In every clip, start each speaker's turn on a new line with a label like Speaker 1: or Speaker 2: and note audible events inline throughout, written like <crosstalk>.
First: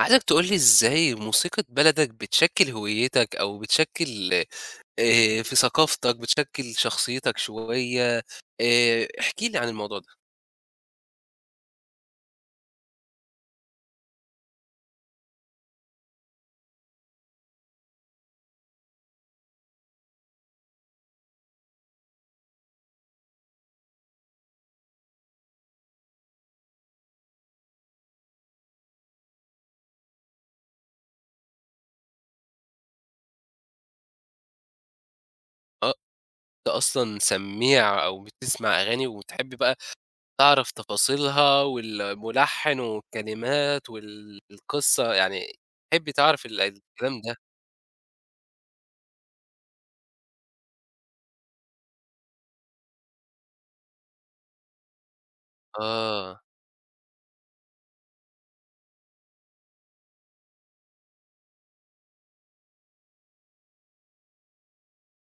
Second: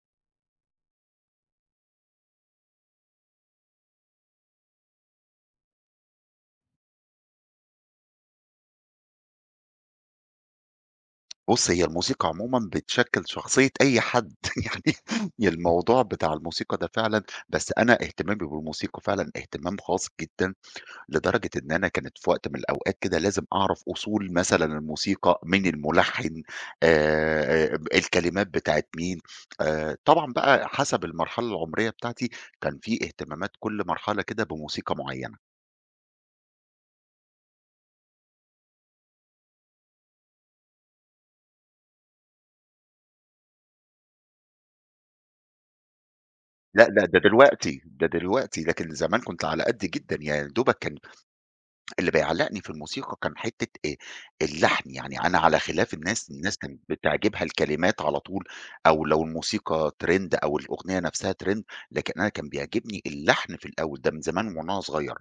Speaker 1: عايزك تقول لي إزاي موسيقى بلدك بتشكِّل هويتك أو بتشكِّل في ثقافتك، بتشكِّل شخصيتك شوية، احكِ لي عن الموضوع ده.
Speaker 2: بُص، هي الموسيقى عمومًا بتشكِّل شخصية أي حد، <laughs> يعني الموضوع بتاع الموسيقى ده فعلًا. بس أنا اهتمامي بالموسيقى فعلًا اهتمام خاص جدًا، لدرجة إن أنا كانت في وقت من الأوقات كده لازم أعرف أصول مثلًا الموسيقى، مين الملحِّن، ب الكلمات بتاعة مين، طبعًا بقى حسب المرحلة العمرية بتاعتي، كان في اهتمامات كل مرحلة كده بموسيقى معيّنة.
Speaker 1: آه، أنت أصلًا سمّيع أو بتسمع أغاني وبتحب بقى تعرف تفاصيلها والمُلحِّن والكلمات وال القصّة، يعني تحب تعرف
Speaker 2: لأ، لأ،
Speaker 1: الكلام ده.
Speaker 2: ده دلوقتي، لكن زمان كنت على قدّي جدًا، يا دوبك كان اللي بيعلّقني في الموسيقى كان حتّة اللحن، يعني أنا على خلاف الناس،
Speaker 1: آه.
Speaker 2: الناس كانت بتعجبها الكلمات على طول، أو لو الموسيقى trend أو الأغنية نفسها trend، لكن أنا كان بيعجبني اللحن في الأول، ده من زمان وأنا صغيّر،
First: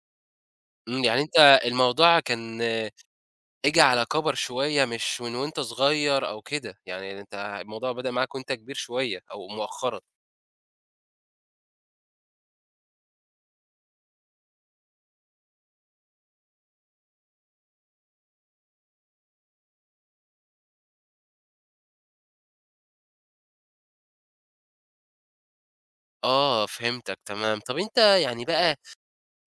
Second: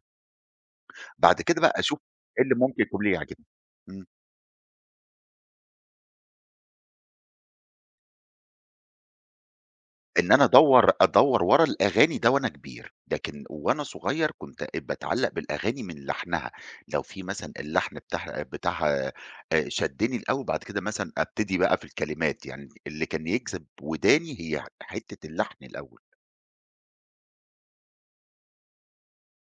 Speaker 1: يعني
Speaker 2: بعد
Speaker 1: أنت
Speaker 2: كده بقى أشوف
Speaker 1: الموضوع
Speaker 2: إيه اللي
Speaker 1: كان
Speaker 2: ممكن يكون لي يعجبني.
Speaker 1: اجي
Speaker 2: إمم.
Speaker 1: على كَبَر شوية مش من وأنت صغير أو كده، يعني أنت الموضوع بدأ معاك وأنت كبير شوية أو مؤخرًا.
Speaker 2: إن أنا أدوّر ورا الأغاني ده وأنا كبير، لكن وأنا صغير كنت باتعلّق بالأغاني من لحنها، لو في مثلًا اللحن بتاعها شدّني الأول بعد كده مثلًا أبتدي بقى في الكلمات، يعني اللي كان يجذب وداني هي حتّة اللحن الأول،
Speaker 1: آه، فهمتك تمام. طَب أنت يعني بقى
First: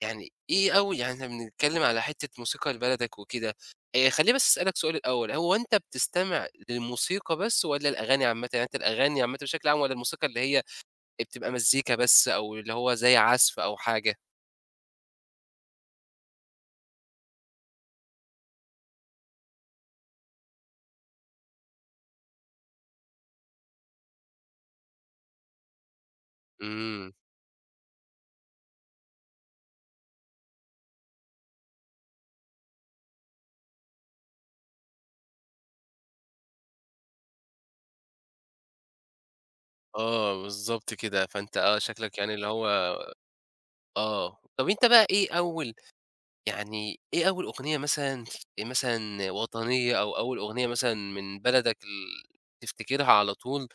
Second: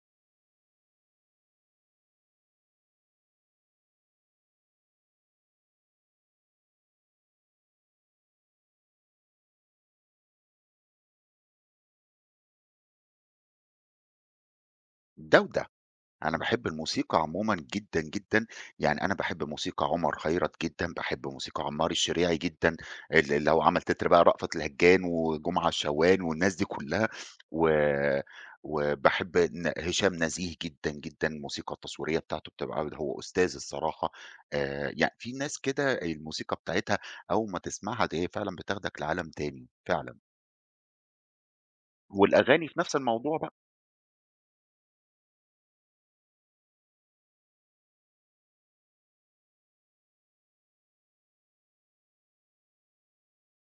Speaker 1: يعني إيه أول يعني إحنا بنتكلم على حتّة موسيقى لبلدك وكده، خلّيني بس أسألك سؤال الأول، هو أنت بتستمع للموسيقى بس والّا الأغاني عامةً؟ يعني أنت الأغاني عامةً بشكل عام والّا الموسيقى اللي هي بتبقى مزيكا بس أو اللي هو زي عزف أو حاجة؟
Speaker 2: ده وده. أنا باحب الموسيقى عمومًا جدًا، جدًا، يعني أنا باحب موسيقى عمر خيرت جدًا، باحب موسيقى عمار الشريعي جدًا، اللي هو عمل تتر بقى رأفت الهجان وجمعة شوال والناس دي كلها،
Speaker 1: إمم،
Speaker 2: و وباحب هشام نزيه جدًا، جدًا، الموسيقى التصويرية بتاعته بتبقى هو أستاذ الصراحة، يعني في ناس كده الموسيقى بتاعتها أول ما تسمعها هي فعلًا بتاخدك لعالم تاني فعلًا،
Speaker 1: آه بالضبط كده. فأنت آه شكلك يعني اللي هو
Speaker 2: والأغاني في نفس الموضوع بقى.
Speaker 1: آه. طَب أنت بقى إيه أول يعني إيه أول أغنية مثلًا ف إيه مثلًا وطنية أو أول أغنية مثلًا من بلدك تفتكرها على طول،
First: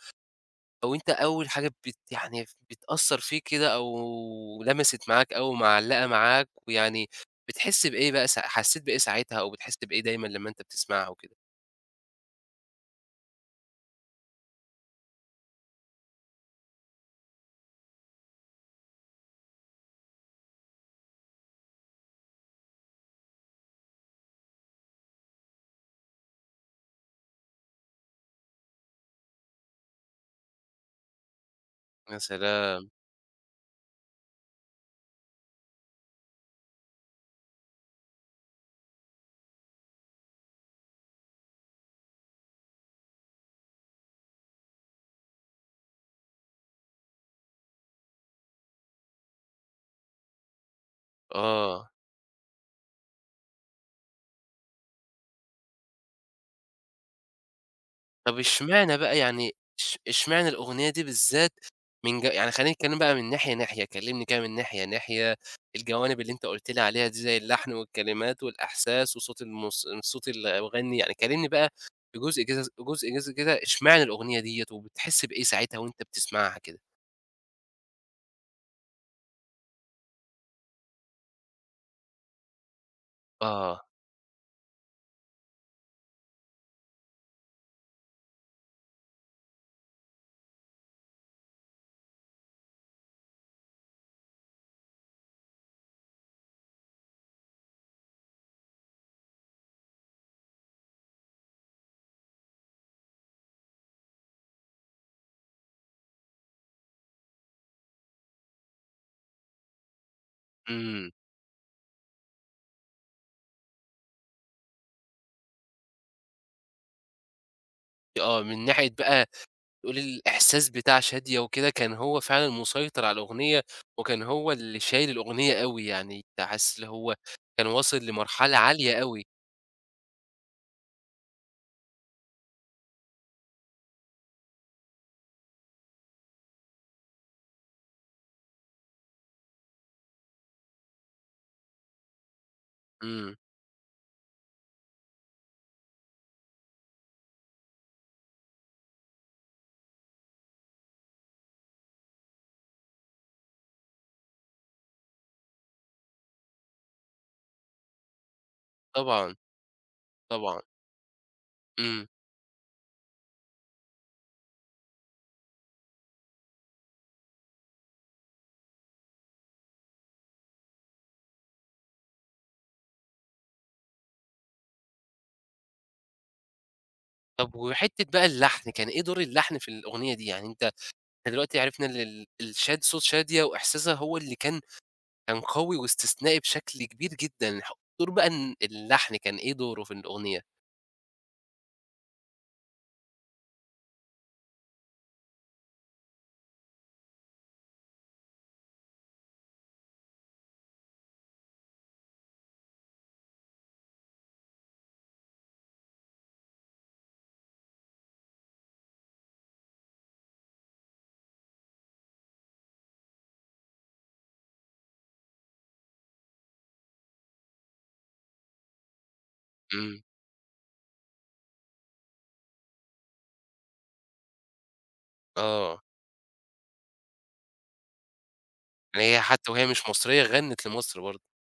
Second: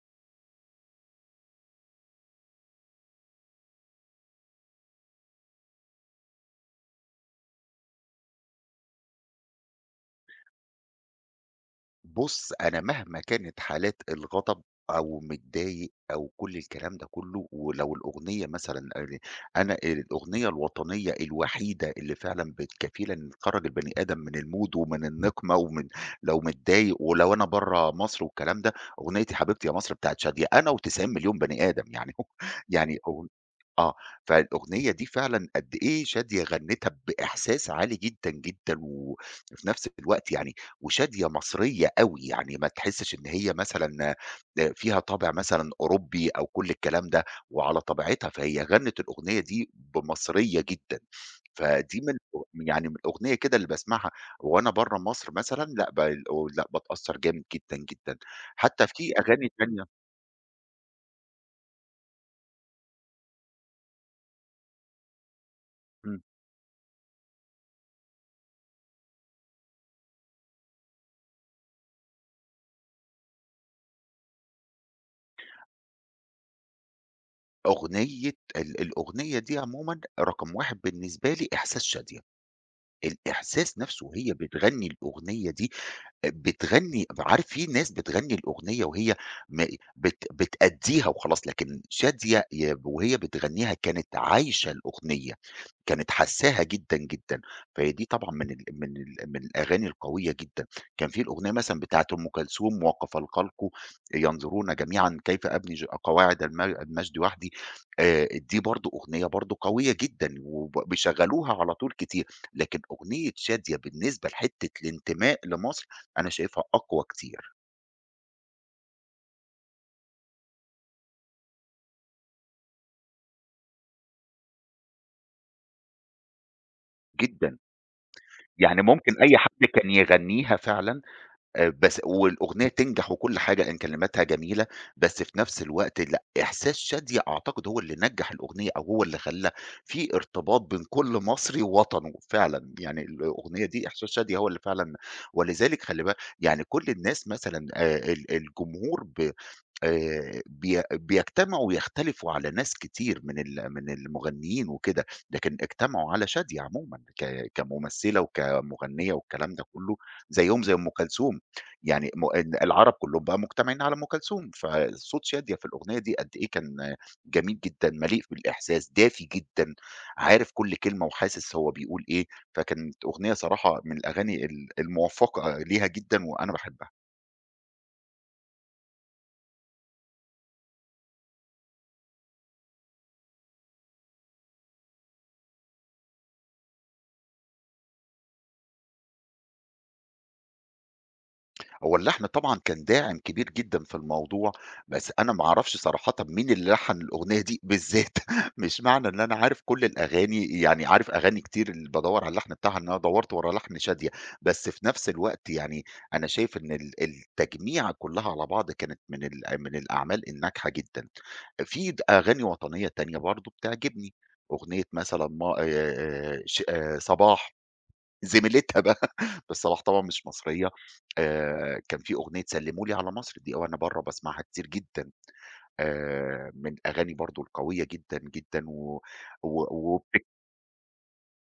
Speaker 1: أو أنت أول حاجة بت يعني ف بتأثّر فيك كده أو لمَسِت معاك أو معلّقة معاك، ويعني بتحس بإيه بقى سا حسّيت بإيه ساعتها أو بتحس بإيه دايمًا لمّا أنت بتسمعها وكده؟
Speaker 2: بُص، أنا مهما كانت حالات الغضب أو متضايق أو كل الكلام ده كله، ولو الأغنية مثلًا أنا الأغنية الوطنية الوحيدة اللي فعلًا كفيلة إن تخرّج البني آدم من المود ومن النقمة ومن لو متضايق ولو أنا برّه مصر والكلام ده، أغنية يا حبيبتي يا مصر بتاعة شادية، أنا و90.000.000 بني آدم يعني
Speaker 1: يا
Speaker 2: <laughs> هو
Speaker 1: سلام!
Speaker 2: يعني آه، فالأغنية دي فعلًا قد إيه شادية غنِّتها بإحساس عالي جدًا، جدًا، وفي نفس الوقت يعني وشادية مصرية أوي، يعني ما تحسّش إن هي مثلًا فيها طابع مثلًا أوروبي أو كل الكلام ده، وعلى طبيعتها، فهي غنّت الأغنية دي بمصرية جدًا.
Speaker 1: آه.
Speaker 2: فدي من يعني من الأغنية كده اللي باسمعها وأنا برّه مصر مثلًا، لأ ب الأو لأ باتأثّر جامد جدًا، جدًا،
Speaker 1: طب
Speaker 2: حتى
Speaker 1: اشمعنى
Speaker 2: في
Speaker 1: بقى
Speaker 2: أغاني
Speaker 1: يعني
Speaker 2: تانية.
Speaker 1: اش اشمعنى الأغنية دي بالذات من ج يعني خلّينا نتكلم بقى من ناحية، كلّمني كده من ناحية
Speaker 2: إمم،
Speaker 1: الجوانب اللي أنت قُلت لي عليها دي زي اللحن والكلمات والإحساس وصوت الموس صوت المغني، يعني كلّمني بقى بجزء كده جزء كده اشمعنى الأغنية ديّة وبتحس بإيه ساعتها وأنت بتسمعها كده؟
Speaker 2: أغنية الأغنية دي عمومًا رقم 1 بالنسبة لي إحساس شادية، الإحساس
Speaker 1: آه،
Speaker 2: نَفْسه وهي بتغنّي الأغنية دي بتغنّي عارف في ناس بتغنّي الأغنية وهي م بت بتأدّيها وخلاص، لكن شادية وهي بتغنّيها كانت عايشة الأغنية، كانت حاسّاها جدًا، جدًا، فهي دي طبعًا من الأغاني القوية جدًا. كان في الأغنية مثلًا بتاعة أم كلثوم: "وقف الخلق ينظرون جميعًا كيف أبني قواعد المجد وحدي." دي برضه أغنية برضه قوية جدًا،
Speaker 1: إمم،
Speaker 2: بيشغّلوها على طول كتير، لكن أغنية شادية بالنسبة لحتّة الانتماء لمصر أنا شايفها أقوى كتير.
Speaker 1: آه، من ناحية بقى تقولي الإحساس بتاع شادية وكده كان هو فعلًا مسيطر على الأغنية، وكان هو اللي شايل الأغنية أوي، يعني كنت حاسس اللي هو
Speaker 2: جدًا،
Speaker 1: كان واصل لمرحلة
Speaker 2: يعني
Speaker 1: عالية
Speaker 2: ممكن
Speaker 1: أوي.
Speaker 2: أي حد كان يغنيها فعلًا، بس والأغنية تنجح وكل حاجة إن كلماتها جميلة، بس في نفس الوقت لأ، إحساس شادية أعتقد هو اللي نجّح الأغنية أو هو اللي خلّى في ارتباط بين كل مصري ووطنه فعلًا، يعني
Speaker 1: إمم،
Speaker 2: الأغنية دي إحساس شادية هو اللي فعلًا. ولذلك خلّي بالك يعني كل الناس مثلًا ال الجمهور ب بي بيجتمعوا ويختلفوا على ناس كتير من المغنيين وكده، لكن اجتمعوا على شادية عمومًا كممثلة وكمغنية
Speaker 1: طبعًا،
Speaker 2: والكلام ده كله،
Speaker 1: طبعًا،
Speaker 2: زيّهم زي أم كلثوم.
Speaker 1: إمم.
Speaker 2: يعني العرب كلّهم بقى مجتمعين على أم كلثوم، فصوت شادية في الأغنية دي قد إيه كان جميل جدًا، مليء بالإحساس، دافي جدًا، عارف كل كلمة وحاسس هو بيقول إيه، فكانت أغنية صراحة من الأغاني الموفقة ليها جدًا وأنا باحبها.
Speaker 1: طب وحتّة بقى اللحن، كان إيه دور اللحن في الأغنية دي؟ يعني أنت إحنا دلوقتي عرفنا إن الشاد صوت شادية وإحساسها هو اللي كان كان قوي واستثنائي بشكل كبير جدًا، ح دور بقى إن اللحن كان إيه دوره في الأغنية؟
Speaker 2: هو اللحن طبعًا كان داعم كبير جدًا في الموضوع، بس أنا ما أعرفش صراحةً مين اللي لحّن الأغنية دي بالذات، <laughs> مش معنى إن أنا عارف كل الأغاني يعني عارف أغاني كتير اللي بادوّر على اللحن بتاعها إن أنا دَوّرت ورا لحن شادية، بس في نفس الوقت يعني أنا شايف إن التجميعة كلّها على بعض كانت من الأعمال الناجحة جدًا. في أغاني وطنية تانية برضه بتعجبني، أغنية مثلًا ما ش صباح. زميلتها بقى <laughs> بس صلاح طبعًا
Speaker 1: إمم،
Speaker 2: مش مصرية. كان في أغنية سلموا لي على مصر دي وأنا برّه باسمعها كتير جدًا،
Speaker 1: آه،
Speaker 2: من الأغاني برضه القوية جدًا، جدًا، و
Speaker 1: يعني هي حتى
Speaker 2: و
Speaker 1: وهي مش
Speaker 2: وب
Speaker 1: مصرية غنِّت لمصر برضه.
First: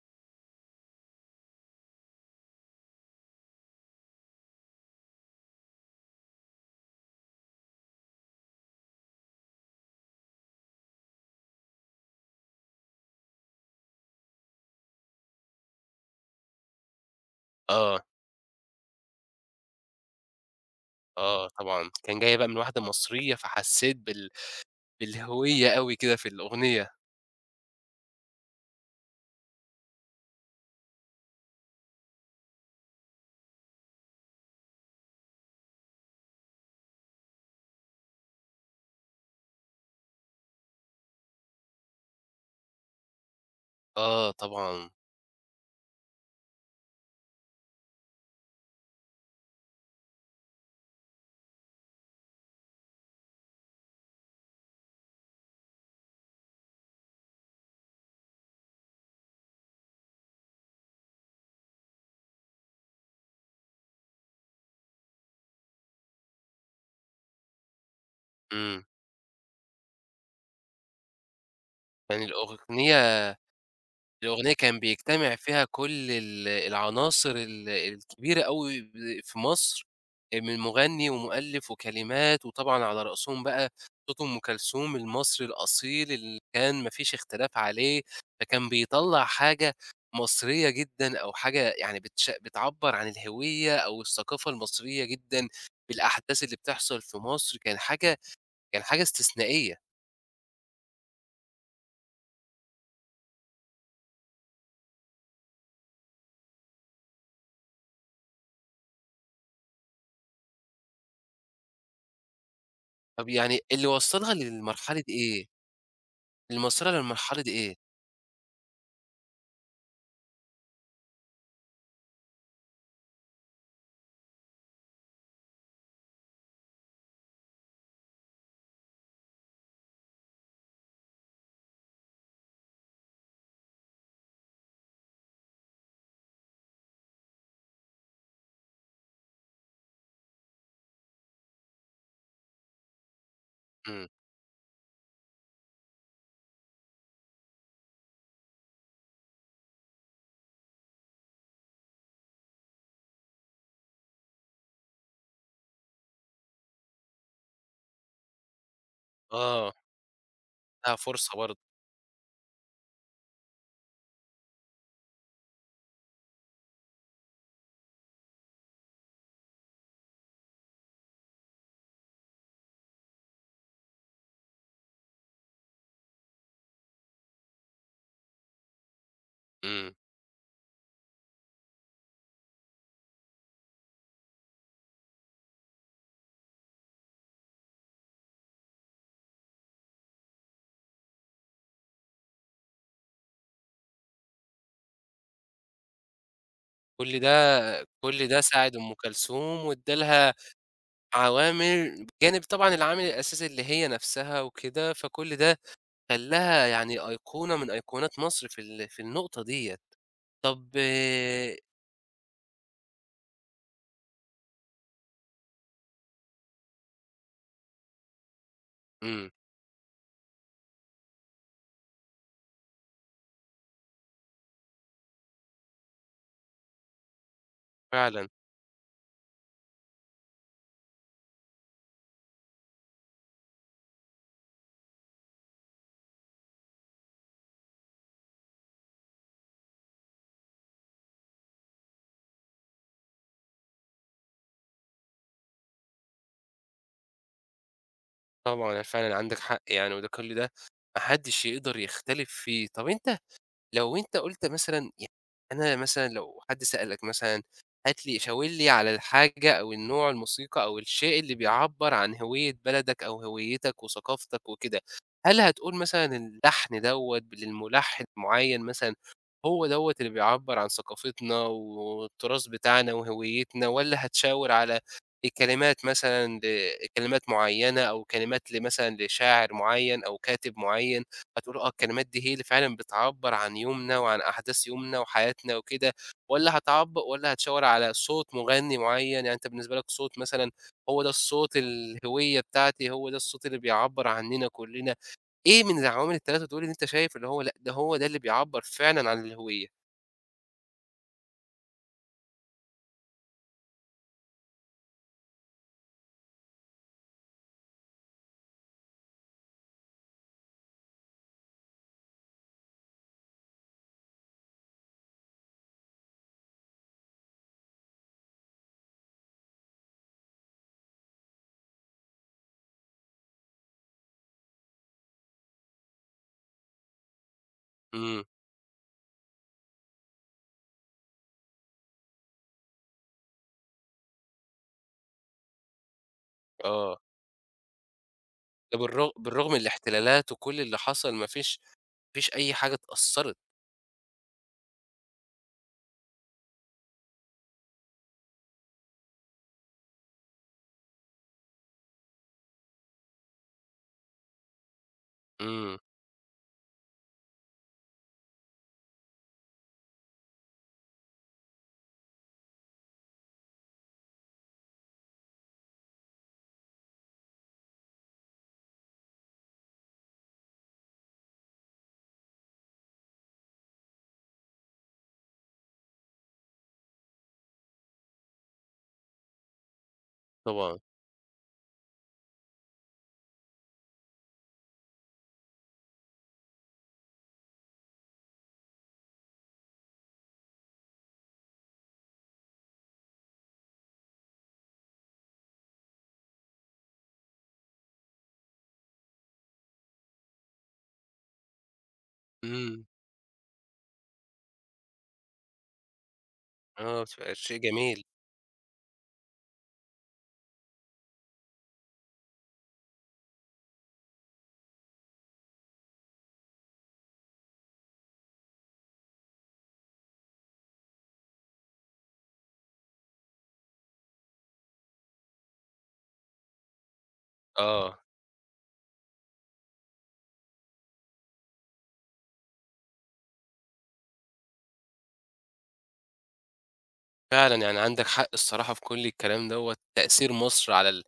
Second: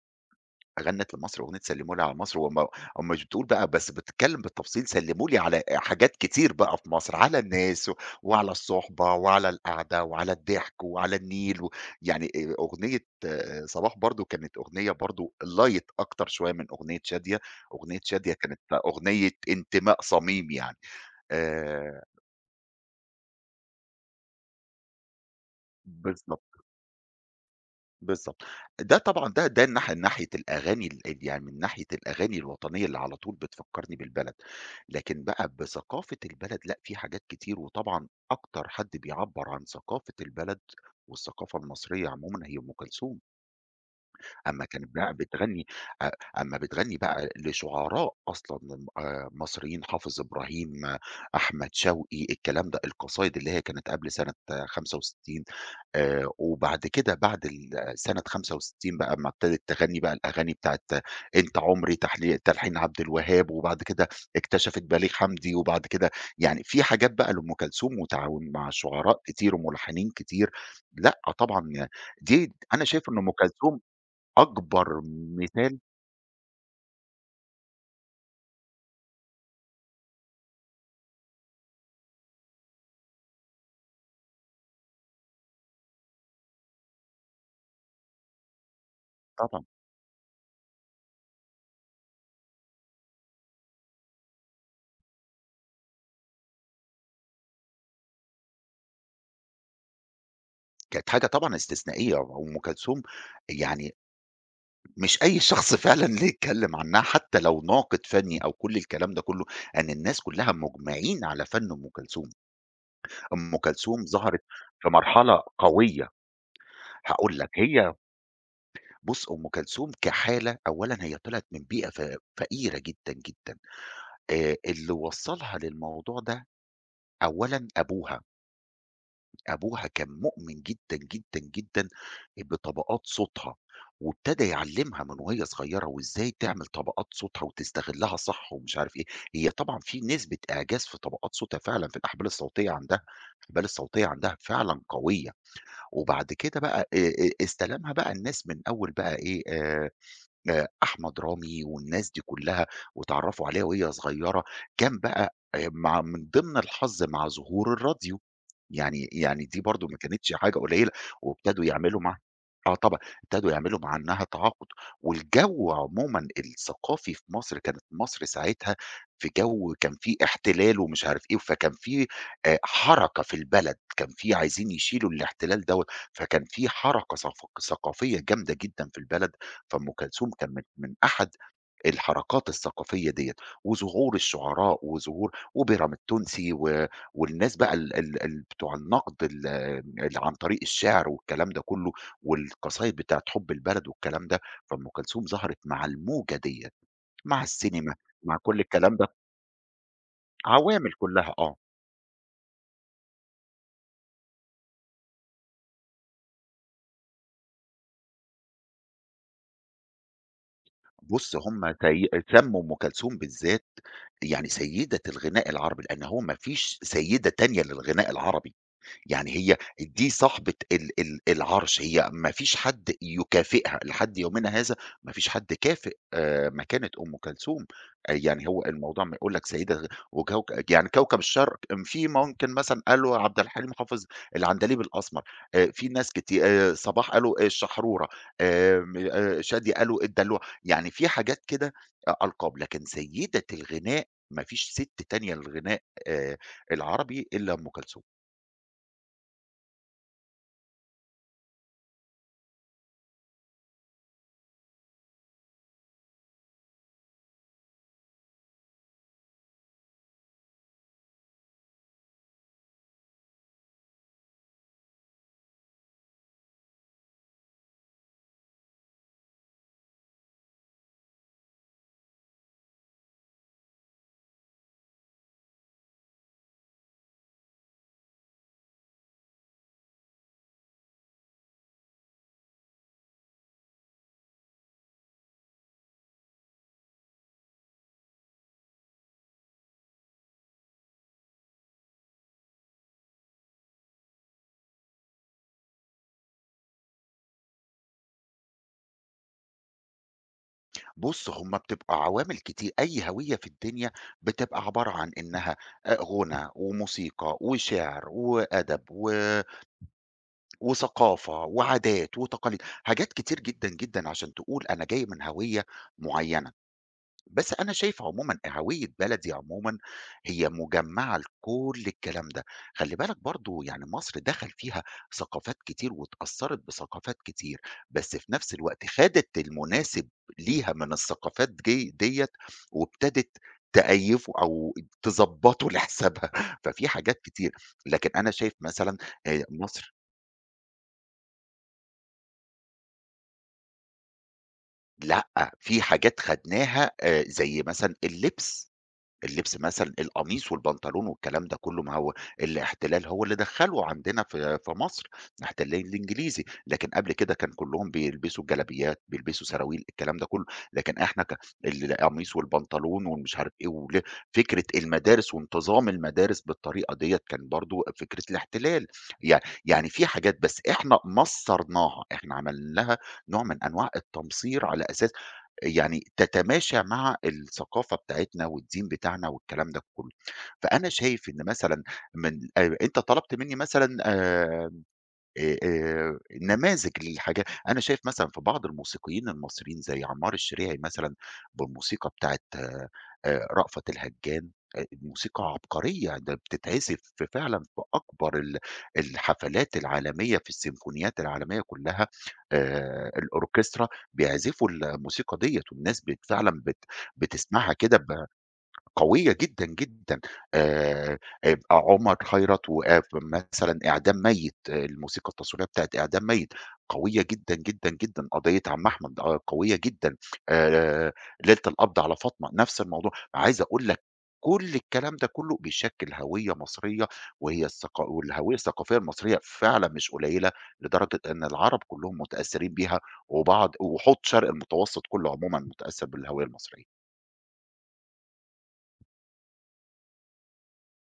Speaker 2: غنّت لمصر أغنية سلّموا لي على مصر، ومش بتقول بقى بس بتتكلّم بالتفصيل سلّموا لي على حاجات كتير بقى في مصر، على الناس وعلى الصُحبة وعلى القعدة وعلى الضحك وعلى النيل و يعني أغنية صباح برضه كانت أغنية برضه light أكتر شوية من أغنية شادية. أغنية
Speaker 1: آه.
Speaker 2: شادية كانت أغنية انتماء صميم يعني.
Speaker 1: آه طبعًا،
Speaker 2: آآ
Speaker 1: كان جاية بقى من واحدة مصرية، فحسّيت بال بالهوية أوي كده في
Speaker 2: بالضبط.
Speaker 1: الأغنية.
Speaker 2: بالضبط. ده طبعًا ده ده الناح ناحية الأغاني ال ال يعني من ناحية الأغاني الوطنية اللي على طول بتفكّرني بالبلد. لكن بقى بثقافة البلد لأ، في حاجات كتير وطبعًا أكتر حد بيعبّر عن ثقافة البلد والثقافة المصرية عمومًا هي أم كلثوم.
Speaker 1: آه
Speaker 2: أمّا كانت
Speaker 1: طبعًا،
Speaker 2: بقى بتغني أ أمّا بتغني بقى لشُعراء أصلًا م مصريين، حافظ إبراهيم، آه، أحمد شوقي، الكلام ده، القصايد اللي هي كانت قبل سنة 65، وبعد كده بعد سنة 65 بقى أمّا ابتدت تغني بقى الأغاني بتاعة أنت عمري تحلي تلحين عبد الوهاب، وبعد كده اكتشفت بليغ حمدي، وبعد كده يعني في حاجات بقى لأم كلثوم وتعاون مع
Speaker 1: إمم،
Speaker 2: شُعراء كتير وملحنين كتير، لأ طبعًا
Speaker 1: يعني
Speaker 2: دي أنا شايف
Speaker 1: الأغنية
Speaker 2: إن أم كلثوم
Speaker 1: الأغنية كان
Speaker 2: أكبر
Speaker 1: بيجتمع فيها
Speaker 2: مثال.
Speaker 1: كل العناصر الكبيرة أوي ب في مصر، من مغني ومؤلف وكلمات، وطبعًا على رأسهم بقى صوت أم كلثوم المصري الأصيل اللي كان ما فيش اختلاف عليه، فكان بيطلّع
Speaker 2: طبعًا،
Speaker 1: حاجة مصرية جدًا أو حاجة يعني بتش بتعبّر عن الهوية أو الثقافة المصرية جدًا بالأحداث اللي بتحصل في مصر، كان حاجة كان حاجة استثنائية.
Speaker 2: كانت حاجة طبعًا استثنائية، وأم كلثوم يعني مش أي شخص فعلًا <laughs> اللي يتكلم عنها حتى لو ناقد فني أو كل الكلام ده كله، إن الناس كلها مجمعين على فن أم كلثوم.
Speaker 1: طب
Speaker 2: أم
Speaker 1: يعني اللي
Speaker 2: كلثوم
Speaker 1: وصّلها
Speaker 2: ظهرت في
Speaker 1: للمرحلة دي
Speaker 2: مرحلة
Speaker 1: إيه؟
Speaker 2: قوية،
Speaker 1: اللي موصّلها
Speaker 2: هاقول
Speaker 1: للمرحلة
Speaker 2: لك
Speaker 1: دي إيه؟
Speaker 2: هي. بُص أم كلثوم كحالة أولًا هي طلعت من بيئة فقيرة جدًا، جدًا، اللي وصّلها للموضوع ده أولًا أبوها. أبوها كان مؤمن جدًا، جدًا، جدًا بطبقات صوتها، وابتدى يعلّمها من وهي صغيرة وإزاي تعمل طبقات صوتها وتستغلّها صح ومش عارف إيه، هي طبعًا في نسبة إعجاز في طبقات صوتها فعلًا في الأحبال الصوتية عندها، الأحبال الصوتية
Speaker 1: إمم.
Speaker 2: عندها فعلًا قوية. وبعد كده بقى استلمها بقى الناس من أول بقى إيه أحمد رامي والناس دي كلّها، واتعرّفوا عليها وهي صغيّرة، كان بقى مع من ضمن الحظ مع ظهور الراديو، يعني دي
Speaker 1: آه،
Speaker 2: برضه ما كانتش حاجة قليّلة.
Speaker 1: لها فرصة
Speaker 2: وابتدوا
Speaker 1: برضه،
Speaker 2: يعملوا مع آه طبعًا، ابتدوا يعملوا مع إنّها تعاقد، والجو عمومًا الثقافي في مصر كانت مصر ساعتها في جو كان فيه احتلال ومش عارف إيه، فكان فيه حركة في البلد، كان فيه عايزين يشيلوا الاحتلال دوّة، فكان فيه حركة ثقافية جامدة جدًا في البلد. فأم
Speaker 1: إمم،
Speaker 2: كلثوم كان من أحد الحركات الثقافية ديّة، وظهور الشعراء وظهور وبيرام التونسي والناس بقى ال ال ال بتوع النقد اللي عن طريق الشعر والكلام ده كله، والقصايد بتاعة حب البلد والكلام ده، فأم كلثوم ظهرت مع الموجة ديّة،
Speaker 1: كل ده
Speaker 2: مع السينما،
Speaker 1: كل
Speaker 2: مع
Speaker 1: ده
Speaker 2: كل
Speaker 1: ساعد أم
Speaker 2: الكلام ده،
Speaker 1: كلثوم وادّى لها
Speaker 2: عوامل كلّها آه.
Speaker 1: عوامل بجانب طبعًا العامل الأساسي اللي هي نفسها وكده، فكل ده خلّاها يعني أيقونة من أيقونات مصر في في النقطة ديّة. طب
Speaker 2: بُص هم سمّوا أم كلثوم بالذات يعني سيدة الغناء العربي، لأن هو ما فيش سيدة تانية للغناء العربي.
Speaker 1: إمم،
Speaker 2: يعني هي دي صاحبة ال العرش، هي ما فيش حد يكافئها، لحد يومنا هذا ما فيش حد كافئ مكانة أم كلثوم،
Speaker 1: فعلًا،
Speaker 2: يعني هو الموضوع ما يقول لك سيدة يعني كوكب الشرق، م في ممكن مثلًا قالوا عبد الحليم حافظ العندليب الأسمر، في ناس كتي صباح قالوا الشحرورة، آمم شادية قالوا الدلوعة، يعني في حاجات كده ألقاب، لكن سيدة الغناء ما فيش سِت تانية للغناء آآ العربي إلا أم كلثوم.
Speaker 1: طبعًا، فعلًا عندك حق يعني وده كل ده ما حدّش يقدر يختلف فيه. طب أنت لو أنت قُلت مثلًا ي أنا مثلًا لو حد سألك مثلًا هات لي شاور لي على الحاجة أو النوع الموسيقى أو الشيء اللي بيعبّر عن هوية بلدك أو هويتك وثقافتك وكده، هل هتقول مثلًا اللحن دوّة للملحن معيّن مثلًا هو دوّة اللي بيعبّر عن ثقافتنا والتراث بتاعنا وهويتنا، والّا هتشاور على الكلمات مثلًا لكلمات معيّنة أو كلمات لمثلًا لشاعر معيّن أو كاتب معيّن؟ هتقولوا آه الكلمات دي هي اللي فعلًا بتعبّر عن يومنا وعن أحداث يومنا وحياتنا وكده، والّا هتعب والّا هتشاور على صوت مغني معيّن، يعني أنت بالنسبة لك صوت مثلًا هو ده الصوت الهوية بتاعتي، هو ده الصوت اللي بيعبّر عننا كلّنا، إيه من العوامل ال3 دول اللي أنت شايف اللي هو لأ ده هو ده اللي بيعبّر فعلًا عن الهوية؟
Speaker 2: بُص، هم بتبقى عوامل كتير، أي هوية في الدنيا بتبقى عبارة عن إنها غُنى وموسيقى وشِعر وأدب وثقافة وعادات وتقاليد، حاجات كتير جدًا، جدًا عشان تقول أنا جاي من هوية معيّنة. بس أنا شايف عمومًا هوية بلدي عمومًا هي مجمّعة لكل الكلام ده، خلّي بالك برضه يعني مصر دخل فيها ثقافات كتير واتأثّرت بثقافات كتير، بس
Speaker 1: إمم،
Speaker 2: في نفس الوقت خدت المناسب ليها من الثقافات ديّة وابتدت تأيّفه أو تضبّطه لحسابها، <laughs> ففي
Speaker 1: آه،
Speaker 2: حاجات كتير، لكن أنا شايف
Speaker 1: ده
Speaker 2: مثلًا
Speaker 1: بالرغم من
Speaker 2: مصر
Speaker 1: الاحتلالات وكل اللي حصل ما فيش ما فيش أي حاجة اتأثّرت،
Speaker 2: لأ، في حاجات خدناها زي مثلًا اللبس. اللبس مثلًا القميص والبنطلون والكلام ده كُلّه ما هو الاحتلال هو اللي دخّله عندنا في في مصر، الاحتلال
Speaker 1: إمم،
Speaker 2: الإنجليزي، لكن قبل كده كان كُلّهم بيلبسوا جلابيات، بيلبسوا سراويل، الكلام ده كُلّه، لكن إحنا القميص والبنطلون والمش عارف إيه فكرة المدارس وانتظام المدارس بالطريقة ديّة كان برضه فكرة الاحتلال، يع يعني في حاجات بس إحنا مصّرناها، إحنا عملنا لها نوع من أنواع التمصير على أساس يعني تتماشى مع الثقافة بتاعتنا والدين بتاعنا والكلام ده كله.
Speaker 1: طبعًا،
Speaker 2: فأنا شايف إن مثلًا من أنت طلبت منّي مثلًا نماذج للحاجات. أنا شايف مثلًا في بعض الموسيقيين المصريين زي عمار الشريعي مثلًا بالموسيقى بتاعة رأفت الهجان، موسيقى عبقرية، ده بتتعزف فعلًا في أكبر الحفلات العالمية، في السيمفونيات العالمية كلّها،
Speaker 1: إمم،
Speaker 2: الأوركسترا بيعزفوا الموسيقى ديّة والناس فعلًا
Speaker 1: آه، ف شيء
Speaker 2: بتسمعها كده
Speaker 1: جميل،
Speaker 2: قوية جدًا، جدًا، آآ، عمر خيرت وآآ مثلًا إعدام ميّت، آه، الموسيقى التصويرية بتاعة إعدام ميّت قوية جدًا، جدًا، جدًا، قضية عم أحمد قوية جدًا، آآ ليلة القبض على فاطمة نفس الموضوع، عايز أقول لك كل الكلام ده كله بيشكل هوية مصرية، وهي
Speaker 1: آه.
Speaker 2: والهوية الثقافية المصرية فعلًا مش قليلة، لدرجة إن العرب كلهم متأثرين بيها، وحوض شرق المتوسط كله عمومًا متأثر بالهوية المصرية،
Speaker 1: فعلًا، يعني عندك حق الصراحة في كل الكلام دوّة، تأثير مصر على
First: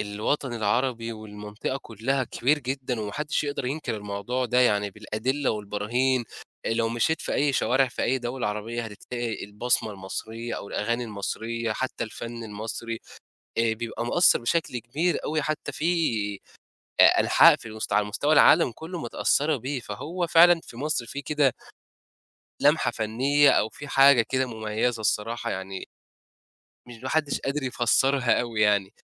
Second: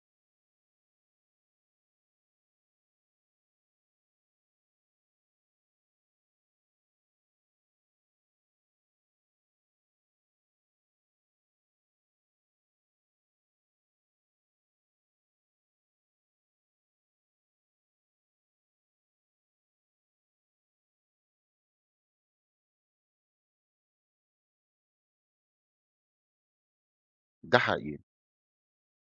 Speaker 1: الوطن العربي والمنطقة كلّها كبير جدًا، وما حدش يقدر ينكر الموضوع ده يعني بالأدلة والبراهين، لو مشيت في أي شوارع في أي دولة عربية هتلاقي البصمة المصرية أو الأغاني المصرية، حتى الفن المصري بيبقى مأثّر بشكل كبير أوي حتى في أ أنحاء في المست على مستوى العالم كلّه متأثّرة بيه، فهو فعلًا في مصر في كده لمحة فنية أو في حاجة كده مميزة الصراحة يعني مش ما حدش
Speaker 2: ده
Speaker 1: قادر
Speaker 2: حقيقي.
Speaker 1: يفسّرها أوي يعني،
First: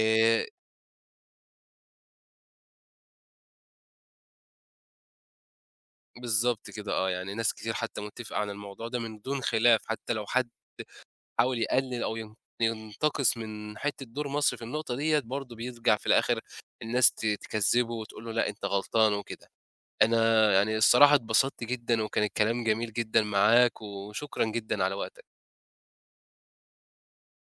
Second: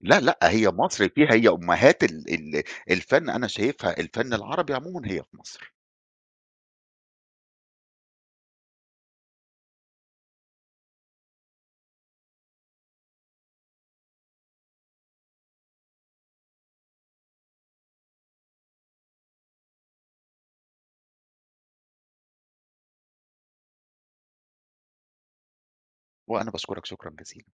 Speaker 2: لأ، لأ، هي مصر فيها هي أمهات ال ال الفن أنا شايفها الفن العربي عمومًا هي في مصر.
Speaker 1: بالضبط كده آه، يعني ناس كتير حتى متّفقة على الموضوع ده من دون خلاف، حتى لو حد حاول يقلل أو ين ينتقص من حتّة دور مصر في النقطة ديّة، برضه بيرجع في الآخر الناس ت تكذّبه وتقول له لأ أنت غلطان وكده. أنا يعني الصراحة اتبسطت جدًا وكان الكلام جميل جدًا معاك، وشكرًا جدًا على وقتك.
Speaker 2: وأنا باشكرك شكرًا جزيلًا.